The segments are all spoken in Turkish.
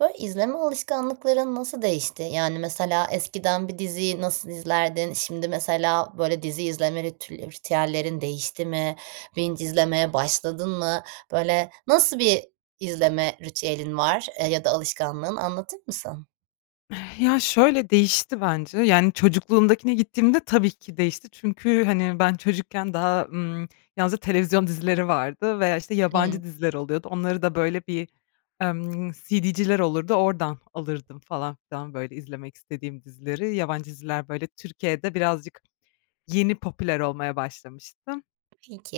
Böyle, izleme alışkanlıkların nasıl değişti? Yani, mesela eskiden bir diziyi nasıl izlerdin? Şimdi mesela, böyle, dizi izleme ritül ritüellerin değişti mi? binge izlemeye başladın mı? Böyle, nasıl bir izleme ritüelin var, eee, ya da alışkanlığın? Anlatır mısın? Eee, ya, şöyle, değişti bence, yani, çocukluğumdakine gittiğimde tabii ki değişti. Çünkü, hani, ben çocukken daha, ımm, yalnızca televizyon dizileri vardı veya, işte, Hımm. yabancı diziler oluyordu. Onları da, böyle, bir, ımm, CD'ciler olurdu oradan alırdım falan filan, böyle, izlemek istediğim dizileri. Yabancı diziler, böyle, Türkiye'de birazcık yeni popüler olmaya başlamıştı.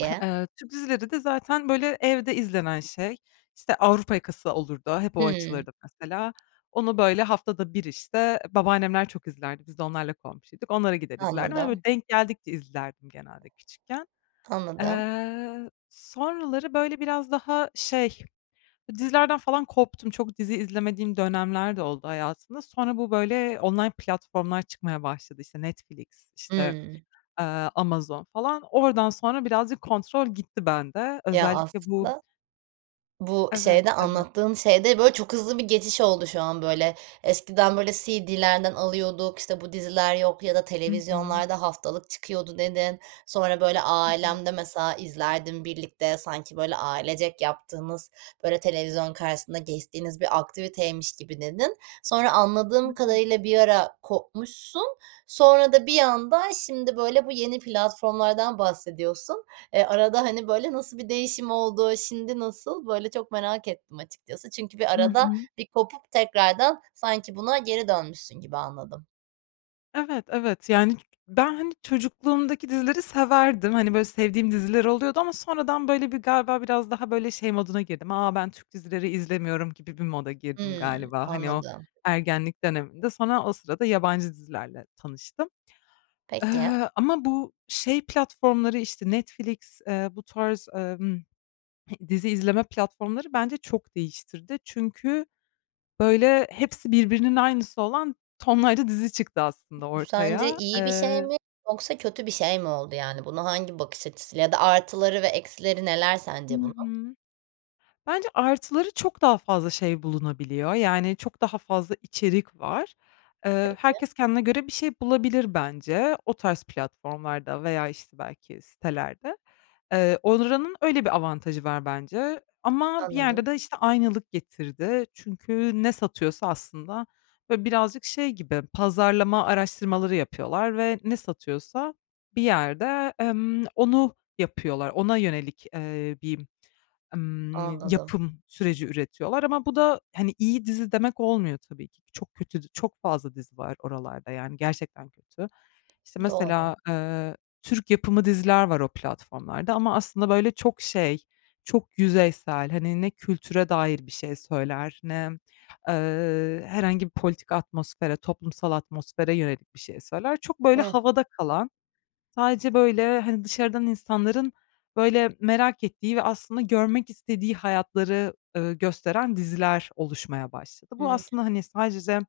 Eee, Türk dizileri de zaten, böyle, evde izlenen şey, işte, Avrupa Yakası olurdu. Hep o Hımm. açılırdı mesela. Onu böyle haftada bir, işte, babaannemler çok izlerdi, biz de onlarla komşuyduk. Onlara gider izlerdim, hani, Anladım. böyle, denk geldikçe izlerdim genelde küçükken. Anladım. Eee, sonraları, böyle, biraz daha, şey, dizilerden falan koptum. Çok dizi izlemediğim dönemler de oldu hayatımda. Sonra bu, böyle, online platformlar çıkmaya başladı, işte, Netflix, işte, Hımm. ııı, Amazon falan. Oradan sonra birazcık kontrol gitti bende. Ya, Özellikle bu aslında bu Evet, şeyde evet. anlattığın şeyde, böyle, çok hızlı bir geçiş oldu şu an, böyle. Eskiden, böyle, CD'lerden alıyorduk. İşte, bu diziler yok ya da Hı hı. televizyonlarda haftalık çıkıyordu, dedin. Sonra, böyle, Evet. ailemle mesela izlerdim birlikte, sanki böyle, ailecek yaptığınız, böyle, televizyon karşısında geçtiğiniz bir aktiviteymiş gibi, dedin. Sonra anladığım Hıı. kadarıyla bir ara kopmuşsun. Sonra da bir anda şimdi, böyle, bu yeni platformlardan bahsediyorsun. E, arada, hani, böyle, nasıl bir değişim oldu, şimdi nasıl? Böyle, çok merak ettim açıkçası, çünkü bir Hı arada hı. bir kopup tekrardan sanki buna geri dönmüşsün gibi anladım. Evet, evet, yani, ben, hani, çocukluğumdaki dizileri severdim. Hani, böyle sevdiğim diziler oluyordu ama sonradan, böyle, bir galiba biraz daha, böyle, şey moduna girdim, "A, ben Türk dizileri izlemiyorum." gibi bir moda girdim Hımm, galiba, hani, o anladım. ergenlik dönemimde. Sonra o sırada yabancı dizilerle tanıştım. Peki. Eee, ama bu şey platformları, işte, Netflix, eee, bu tarz, emm, dizi izleme platformları bence çok değiştirdi. Çünkü, böyle, hepsi birbirinin aynısı olan tonlarca dizi çıktı aslında Bu sence ortaya. iyi bir şey Eee mi yoksa kötü bir şey mi oldu? Yani, buna hangi bakış açısıyla Ya da artıları ve eksileri neler Hı sence bunun? hı. Bence artıları, çok daha fazla şey bulunabiliyor, yani çok daha fazla içerik var. Eee, Peki. herkes kendine göre bir şey bulabilir bence o tarz platformlarda veya, işte, belki sitelerde. Eee, oranın öyle bir avantajı var bence. Ama bir Anladım. yerde de, işte, aynılık getirdi çünkü ne satıyorsa aslında, böyle, birazcık şey gibi pazarlama araştırmaları yapıyorlar ve ne satıyorsa bir yerde, emm, onu yapıyorlar, ona yönelik, eee, bir, emm, Anladım. yapım süreci üretiyorlar ama bu da, hani, iyi dizi demek olmuyor tabii ki. Çok kötü dü çok fazla dizi var oralarda, yani, gerçekten kötü. İşte, Doğru. mesela, eee, Türk yapımı diziler var o platformlarda ama aslında böyle çok şey, çok yüzeysel, hani, ne kültüre dair bir şey söyler ne, eee, herhangi bir politik atmosfere, toplumsal atmosfere yönelik bir şey söyler. Çok, böyle, Hıh. havada kalan, sadece, böyle, hani, dışarıdan insanların, böyle, merak ettiği ve aslında görmek istediği hayatları, ııı, gösteren diziler oluşmaya başladı. Bu Hımm. aslında, hani, sadece,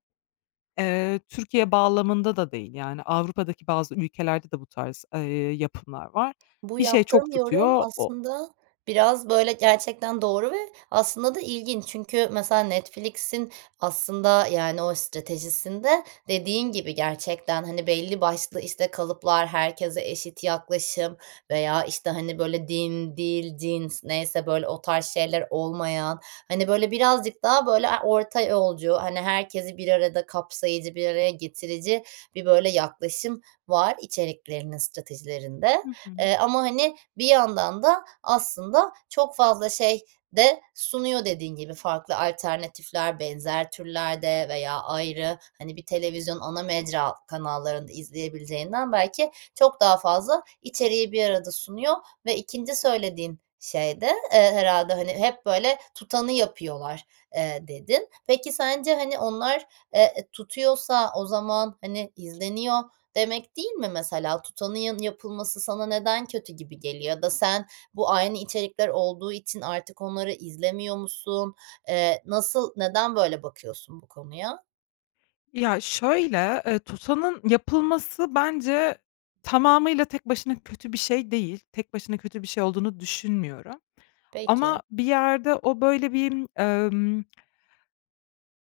eee, Türkiye bağlamında da değil, yani, Avrupa'daki bazı ülkelerde de bu tarz, eee, yapımlar var. Bu Bir şey yaptığın çok yorum tutuyor, o aslında biraz, böyle, gerçekten doğru ve aslında da ilginç çünkü mesela Netflix'in aslında, yani, o stratejisinde dediğin gibi, gerçekten, hani, belli başlı, işte, kalıplar, herkese eşit yaklaşım veya, işte, hani, böyle, din, dil, cins neyse, böyle, o tarz şeyler olmayan, hani, böyle, birazcık daha, böyle, a orta yolcu, hani, herkesi bir arada kapsayıcı, bir araya getirici bir, böyle, yaklaşım var içeriklerinin stratejilerinde. Hı hı. Eee, ama, hani, bir yandan da aslında çok fazla şey de sunuyor, dediğin gibi. Farklı alternatifler benzer türlerde veya ayrı, hani, bir televizyon ana mecra kanallarında izleyebileceğinden belki çok daha fazla içeriği bir arada sunuyor ve 2'nci söylediğin şey de, eee, herhâlde, hani, "Hep, böyle, tutanı yapıyorlar." eee, dedin. Peki sence, hani, onlar, eee, e tutuyorsa o zaman, hani, izleniyor demek, değil mi, mesela? Tutanın yanı yapılması sana neden kötü gibi geliyor ya da sen bu aynı içerikler olduğu için artık onları izlemiyor musun? Eee, nasıl neden böyle bakıyorsun bu konuya? Ya, şöyle, eee, tutanın yapılması bence tamamıyla tek başına kötü bir şey değil. Tek başına kötü bir şey olduğunu düşünmüyorum. Peki. Ama bir yerde o böyle bir emm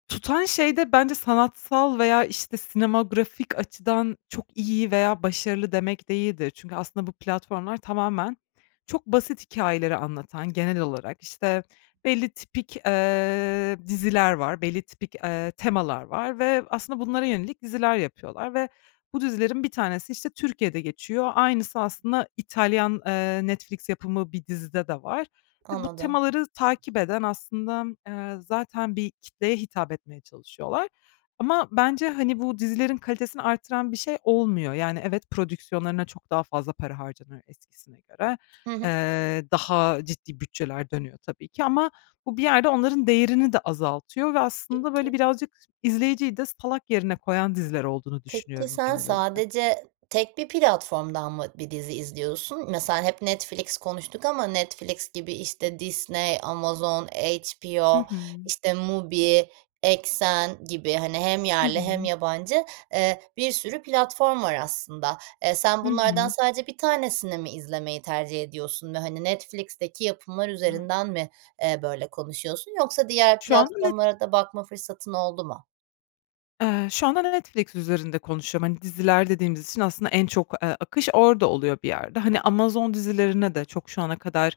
tutan şey de bence sanatsal veya, işte, sinematografik açıdan çok iyi veya başarılı demek değildir. Çünkü aslında bu platformlar tamamen çok basit hikâyeleri anlatan genel olarak, işte, belli tipik, eee, diziler var, belli tipik, eee, temalar var ve aslında bunlara yönelik diziler yapıyorlar ve bu dizilerin bir tanesi, işte, Türkiye'de geçiyor. Aynısı aslında İtalyan, eee, Netflix yapımı bir dizide de var ve bu Anladım. temaları takip eden aslında, eee, zaten bir kitleye hitap etmeye çalışıyorlar. Ama bence, hani, bu dizilerin kalitesini arttıran bir şey olmuyor. Yani, evet, prodüksiyonlarına çok daha fazla para harcanıyor eskisine göre. Hı hı. Eee, daha ciddi bütçeler dönüyor tabii ki ama bu bir yerde onların değerini de azaltıyor ve aslında, Peki. böyle, birazcık izleyiciyi de salak yerine koyan diziler olduğunu Peki, düşünüyorum sen genel olarak. sadece tek bir platformdan mı bir dizi izliyorsun? Mesela hep Netflix konuştuk ama Netflix gibi, işte, Disney, Amazon, Hı HBO, hı. işte MUBI, Exxen gibi, hani, hem Hı yerli hem hı. yabancı, eee, bir sürü platform var aslında. Eee, sen Hı bunlardan hı. sadece 1 tanesini mi izlemeyi tercih ediyorsun ve, hani, Netflix'teki yapımlar Hah. üzerinden mi, eee, böyle konuşuyorsun yoksa diğer Şu anda Net platformlara da bakma fırsatın oldu mu? eee, şu anda Netflix üzerinde konuşuyorum. Hani, diziler dediğimiz için aslında en çok, eee, akış orada oluyor bir yerde. Hani, Amazon dizilerine de çok şu ana kadar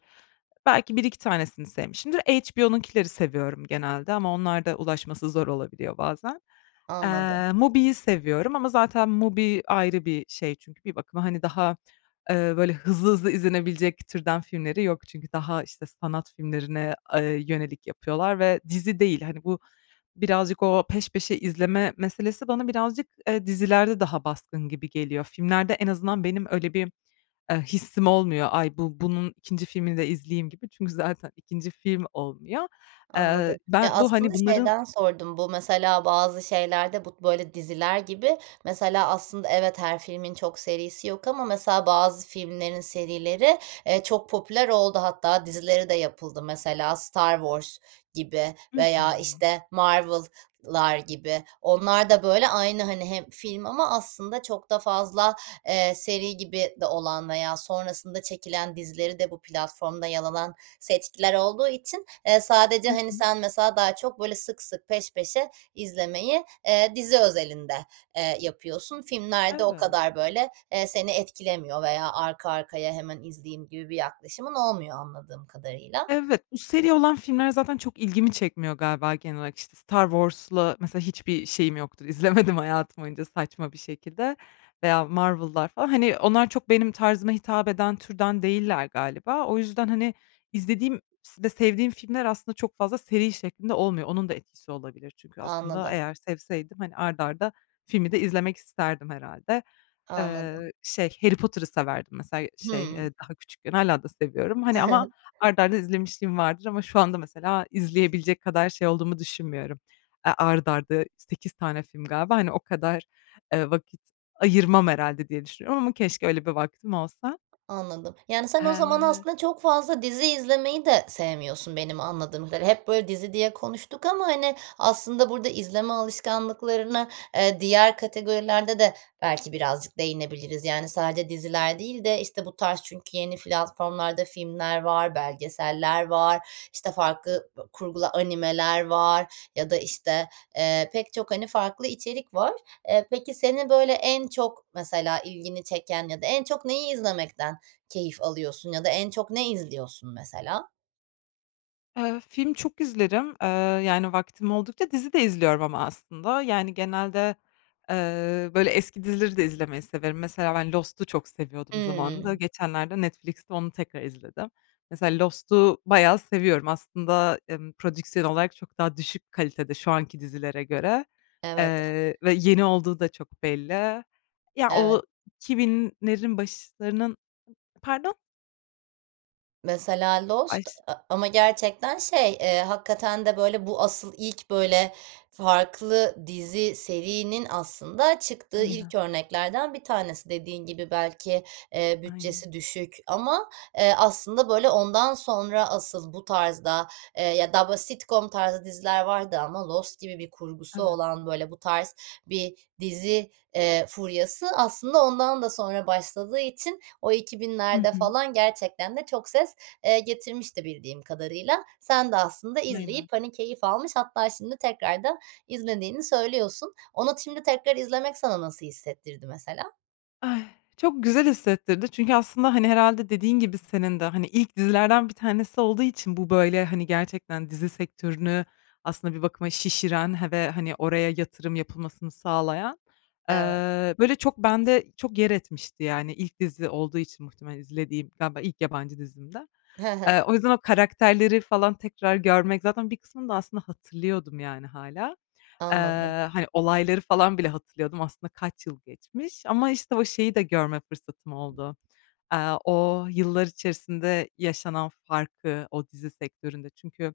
belki 1-2 tanesini sevmişimdir. HBO'nunkileri seviyorum genelde ama onlarda ulaşması zor olabiliyor bazen. Anladım. Eee, MUBI'yi seviyorum ama zaten MUBI ayrı bir şey çünkü bir bakıma, hani, daha, eee, böyle, hızlı hızlı izlenebilecek türden filmleri yok çünkü daha, işte, sanat filmlerine, eee, yönelik yapıyorlar ve dizi değil. Hani, bu birazcık o peş peşe izleme meselesi bana birazcık, eee, dizilerde daha baskın gibi geliyor. Filmlerde en azından benim öyle bir, eee, hissim olmuyor. Ay, bu bunun 2. filmini de izleyeyim gibi çünkü zaten 2. film olmuyor. Eee, Anladım. Ya, ben bu, hani, aslında bunların şeyden sordum. Bu mesela bazı şeylerde bu, böyle, diziler gibi mesela aslında evet, her filmin çok serisi yok ama mesela bazı filmlerin serileri, eee, çok popüler oldu, hatta dizileri de yapıldı. Mesela Star Wars gibi Hı hı. veya, işte, Marvel'lar gibi. Onlar da, böyle, aynı, hani, hem film ama aslında çok da fazla, eee, seri gibi de olan veya sonrasında çekilen dizileri de bu platformda yer alan seçkiler olduğu için, eee, sadece, Hı hani, hı. sen mesela daha çok böyle sık sık, peş peşe izlemeyi, eee, dizi özelinde, eee, yapıyorsun. Filmlerde o Evet. kadar, böyle, eee, seni etkilemiyor veya arka arkaya hemen izleyeyim gibi bir yaklaşımın olmuyor anladığım kadarıyla. Evet, bu seri olan filmler zaten çok ilgimi çekmiyor galiba genel olarak. İşte, Star Wars'la mesela hiçbir şeyim yoktur. İzlemedim hayatım boyunca saçma bir şekilde. Veya Marvel'lar falan, hani, onlar çok benim tarzıma hitap eden türden değiller galiba. O yüzden, hani, izlediğim s ve sevdiğim filmler aslında çok fazla seri şeklinde olmuyor. Onun da etkisi olabilir çünkü aslında Anladım. eğer sevseydim, hani, art arda filmi de izlemek isterdim herhâlde. Anladım. Eee, şey, Harry Potter'ı severdim mesela, şey, Hıı. eee, daha küçükken. Hâlâ da seviyorum. Hani, ama art arda izlemişliğim vardır ama şu anda mesela izleyebilecek kadar şey olduğumu düşünmüyorum. Eee, art arda 8 tane film galiba, hani, o kadar, eee, vakit ayırmam herhâlde diye düşünüyorum ama keşke öyle bir vaktim olsa. Anladım. Yani, sen o zaman Eee aslında çok fazla dizi izlemeyi de sevmiyorsun benim anladığım kadarıyla. Hep, böyle, dizi diye konuştuk ama, hani, aslında burada izleme alışkanlıklarını, eee, diğer kategorilerde de belki birazcık değinebiliriz. Yani, sadece diziler değil de, işte, bu tarz çünkü yeni platformlarda filmler var, belgeseller var, işte, farklı bö kurgulu animeler var ya da, işte, eee, pek çok, hani, farklı içerik var. Eee, peki seni, böyle, en çok mesela ilgini çeken ya da en çok neyi izlemekten keyif alıyorsun ya da en çok ne izliyorsun mesela? Eee, film çok izlerim. Iıı, yani, vaktim oldukça dizi de izliyorum ama aslında. Yani, genelde, eee, böyle, eski dizileri de izlemeyi severim. Mesela ben Lost'u çok seviyordum zamanında. Hıı. Geçenlerde Netflix'te onu tekrar izledim. Mesela Lost'u bayağı seviyorum aslında, emm, prodüksiyon olarak çok daha düşük kalitede şu anki dizilere göre, Evet a eee, ve yeni olduğu da çok belli. Ya, o Evet. 2000'lerin başlarının Pardon? Mesela Ay, Lost ş a ama gerçekten, şey, eee, hakikaten de, böyle, bu asıl ilk, böyle, farklı dizi, serinin aslında çıktığı Aynen. ilk örneklerden bir tanesi. Dediğin gibi belki, eee, Aynen. bütçesi düşük ama, eee, aslında, böyle, ondan sonra asıl bu tarzda, eee, ya da bu sitcom tarzı diziler vardı ama Lost gibi bir kurgusu Evet. olan, böyle, bu tarz bir dizi, eee, furyası aslında ondan da sonra başladığı için o iki Hı binlerde hı. falan gerçekten de çok ses, eee, getirmişti bildiğim kadarıyla. Sen de aslında Aynen. izleyip, hani, keyif almış hatta şimdi tekrardan izlediğini söylüyorsun. Ona t şimdi tekrar izlemek sana nasıl hissettirdi mesela? Ay, çok güzel hissettirdi çünkü aslında, hani, herhâlde dediğin gibi senin de, hani, ilk dizilerden bir tanesi olduğu için bu, böyle, hani, gerçekten dizi sektörünü aslında bir bakıma şişiren he ve, hani, oraya yatırım yapılmasını sağlayan. Evet. Iıı, böyle, çok bende çok yer etmişti, yani. İlk dizi olduğu için muhtemelen izlediğim. Galiba ilk yabancı dizimdi. He he. Iıı, o yüzden o karakterleri falan tekrar görmek, zaten bir kısmını da aslında hatırlıyordum, yani, hâlâ. Anladım. Iıı, hani, olayları falan bile hatırlıyordum aslında kaç yıl geçmiş ama, işte, o şeyi de görme fırsatım oldu. Aaa, o yıllar içerisinde yaşanan farkı, o dizi sektöründe çünkü,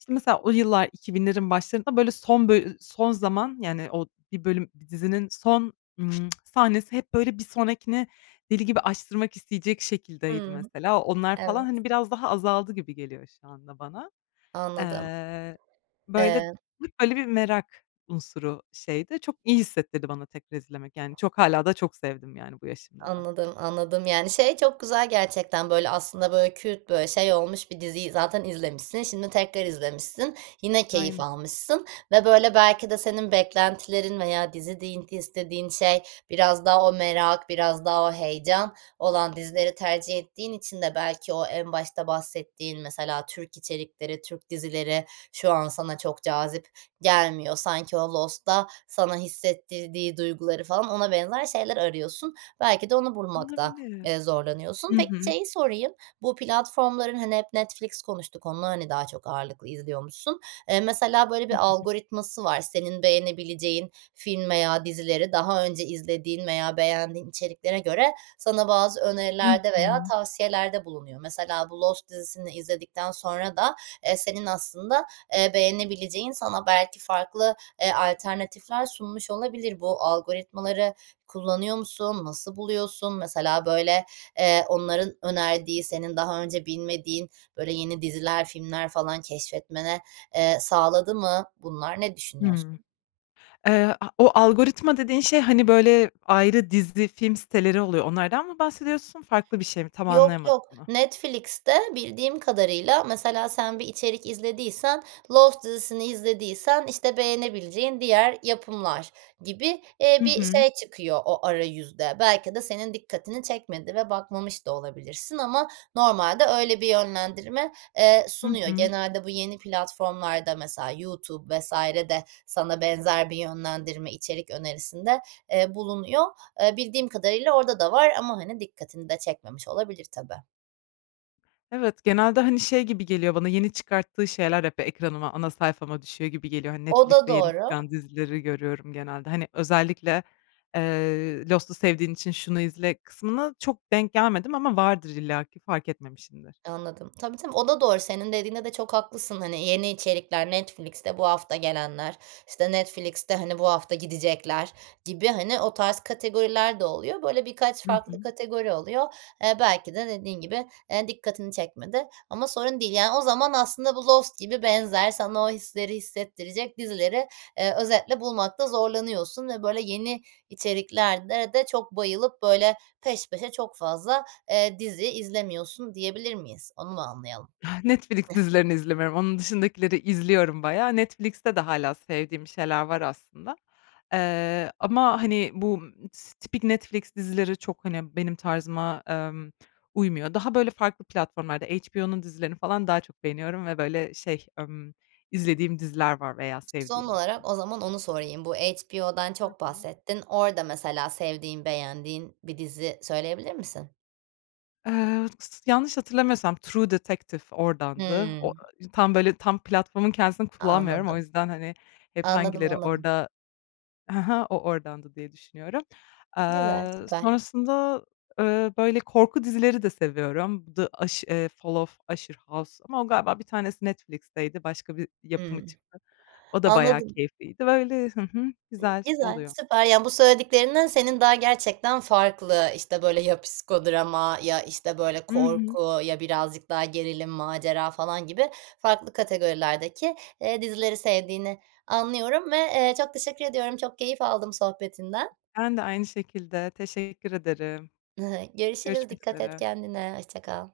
işte, mesela o yıllar 2000'lerin başlarında, böyle, son bölü son zaman, yani, o bir bölüm, dizinin son, ımm, sahnesi hep, böyle, bir sonrakini deli gibi açtırmak isteyecek şekildeydi Hıı. mesela. Onlar falan, Evet. hani, biraz daha azaldı gibi geliyor şu anda bana. Anladım. Eee, böyle, Eee bir merak unsuru şeydi. Çok iyi hissettirdi bana tekrar izlemek, yani, çok hâlâ da çok sevdim, yani, bu yaşımda da. Anladım, anladım. Yani, şey çok güzel gerçekten, böyle, aslında, böyle, kült, böyle, şey olmuş bir diziyi zaten izlemişsin, şimdi tekrar izlemişsin. Yine keyif Aynen. almışsın ve, böyle, belki de senin beklentilerin veya dizi diyin t istediğin şey biraz daha o merak, biraz daha o heyecan olan dizileri tercih ettiğin için de belki o en başta bahsettiğin mesela Türk içerikleri, Türk dizileri şu an sana çok cazip gelmiyor. Sanki o Lost'ta sana hissettirdiği duyguları falan ona benzer şeyler arıyorsun. Belki de onu bulmakta, Olabilir. eee, Hı zorlanıyorsun. Peki, hı. şeyi sorayım, bu platformların, hani, hep Netflix konuştuk, onu, hani, daha çok ağırlıklı izliyormuşsun. Eee, mesela, böyle, bir Hı hı. algoritması var. Senin beğenebileceğin film veya dizileri daha önce izlediğin veya beğendiğin içeriklere göre sana bazı Hı önerilerde veya hı. tavsiyelerde bulunuyor. Mesela bu Lost dizisini izledikten sonra da, eee, senin aslında, eee, beğenebileceğin sana belki farklı, eee, alternatifler sunmuş olabilir. Bu algoritmaları kullanıyor musun? Nasıl buluyorsun? Mesela, böyle, eee, onların önerdiği senin daha önce bilmediğin, böyle, yeni diziler, filmler falan keşfetmene, eee, sağladı mı bunlar? Ne Hıı. düşünüyorsun? Eee, a o algoritma dediğin şey, hani, böyle, ayrı dizi, film siteleri oluyor, onlardan mı bahsediyorsun, farklı bir şey mi? Tam Yok, anlayamadım yok. onu. Netflix'te bildiğim kadarıyla mesela sen bir içerik izlediysen, Lost dizisini izlediysen, işte, beğenebileceğin diğer yapımlar gibi, eee, Hı bir hı. şey çıkıyor o arayüzde. Belki de senin dikkatini çekmedi ve bakmamış da olabilirsin ama normalde öyle bir yönlendirme, eee, Hı sunuyor. hı. Genelde bu yeni platformlarda mesela YouTube vs. de sana benzer bir yönlendirme, içerik önerisinde, eee, bulunuyor. Eee, bildiğim kadarıyla orada da var ama, hani, dikkatini de çekmemiş olabilir tabii. Evet, genelde, hani, şey gibi geliyor bana, yeni çıkarttığı şeyler hep ekranıma, ana sayfama düşüyor gibi geliyor. Hani, O da Netflix'te yeni doğru. çıkan dizileri görüyorum genelde. Hani, özellikle, eee, "Lost'u sevdiğin için şunu izle." kısmına çok denk gelmedim ama vardır illaki fark etmemişimdir. Anladım. Tabii, tabii. O da doğru, senin dediğinde de çok haklısın. Hani, yeni içerikler, Netflix'te bu hafta gelenler, işte, Netflix'te, hani, bu hafta gidecekler gibi, hani, o tarz kategoriler de oluyor. Böyle, birkaç Hı farklı hı. kategori oluyor. Eee, belki de dediğin gibi, eee, dikkatini çekmedi ama sorun değil. Yani, o zaman aslında bu Lost gibi benzer, sana o hisleri hissettirecek dizileri, eee, özetle bulmakta zorlanıyorsun ve, böyle, yeni içeriklerde de çok bayılıp, böyle, peş peşe, çok fazla, eee, dizi izlemiyorsun diyebilir miyiz? Onu mu anlayalım? Netflix dizilerini izlemiyorum. Onun dışındakileri izliyorum bayağı. Netflix'te de hâlâ sevdiğim şeyler var aslında, eee, ama, hani, bu, ımm, tıs tipik Netflix dizileri çok, hani, benim tarzıma, emm, uymuyor. Daha, böyle, farklı platformlarda HBO'nun dizilerini falan daha çok beğeniyorum ve, böyle, şey, ımm, izlediğim diziler var veya Son sevdiğim olarak o aslında. zaman onu sorayım. Bu HBO'dan Hı çok hı. bahsettin. Orada mesela sevdiğin, beğendiğin bir dizi söyleyebilir misin? Eee, s s yanlış hatırlamıyorsam True Detective oradandı. O Hımm. ııı, tam, böyle, tam platformun kendisini kullanmıyorum o Anladım. yüzden, hani, hep Anladım, hangileri anladım. orada, "Hı hı, o, oradandı." diye düşünüyorum. Güzel, Aaa, süper. sonrasında, ııı, böyle, korku dizileri de seviyorum The Ush eee, Fall of Usher House ama o galiba bir tanesi Netflix'teydi başka bir yapımı Hımm. çıktı. O da bayağı Anladım. keyifliydi. Böyle Hı hı, güzel Güzel, oluyor. süper. Ya, bu söylediklerinden senin daha gerçekten farklı, işte, böyle, ya psikodrama ya, işte, böyle, Hı hı. korku ya birazcık daha gerilim, macera falan gibi farklı kategorilerdeki, eee, dizileri sevdiğini anlıyorum ve, eee, çok teşekkür ediyorum, çok keyif aldım sohbetinden. Ben de aynı şekilde, teşekkür ederim. Görüşürüz. Görüşmek Dikkat et üzere. kendine, hoşça kal.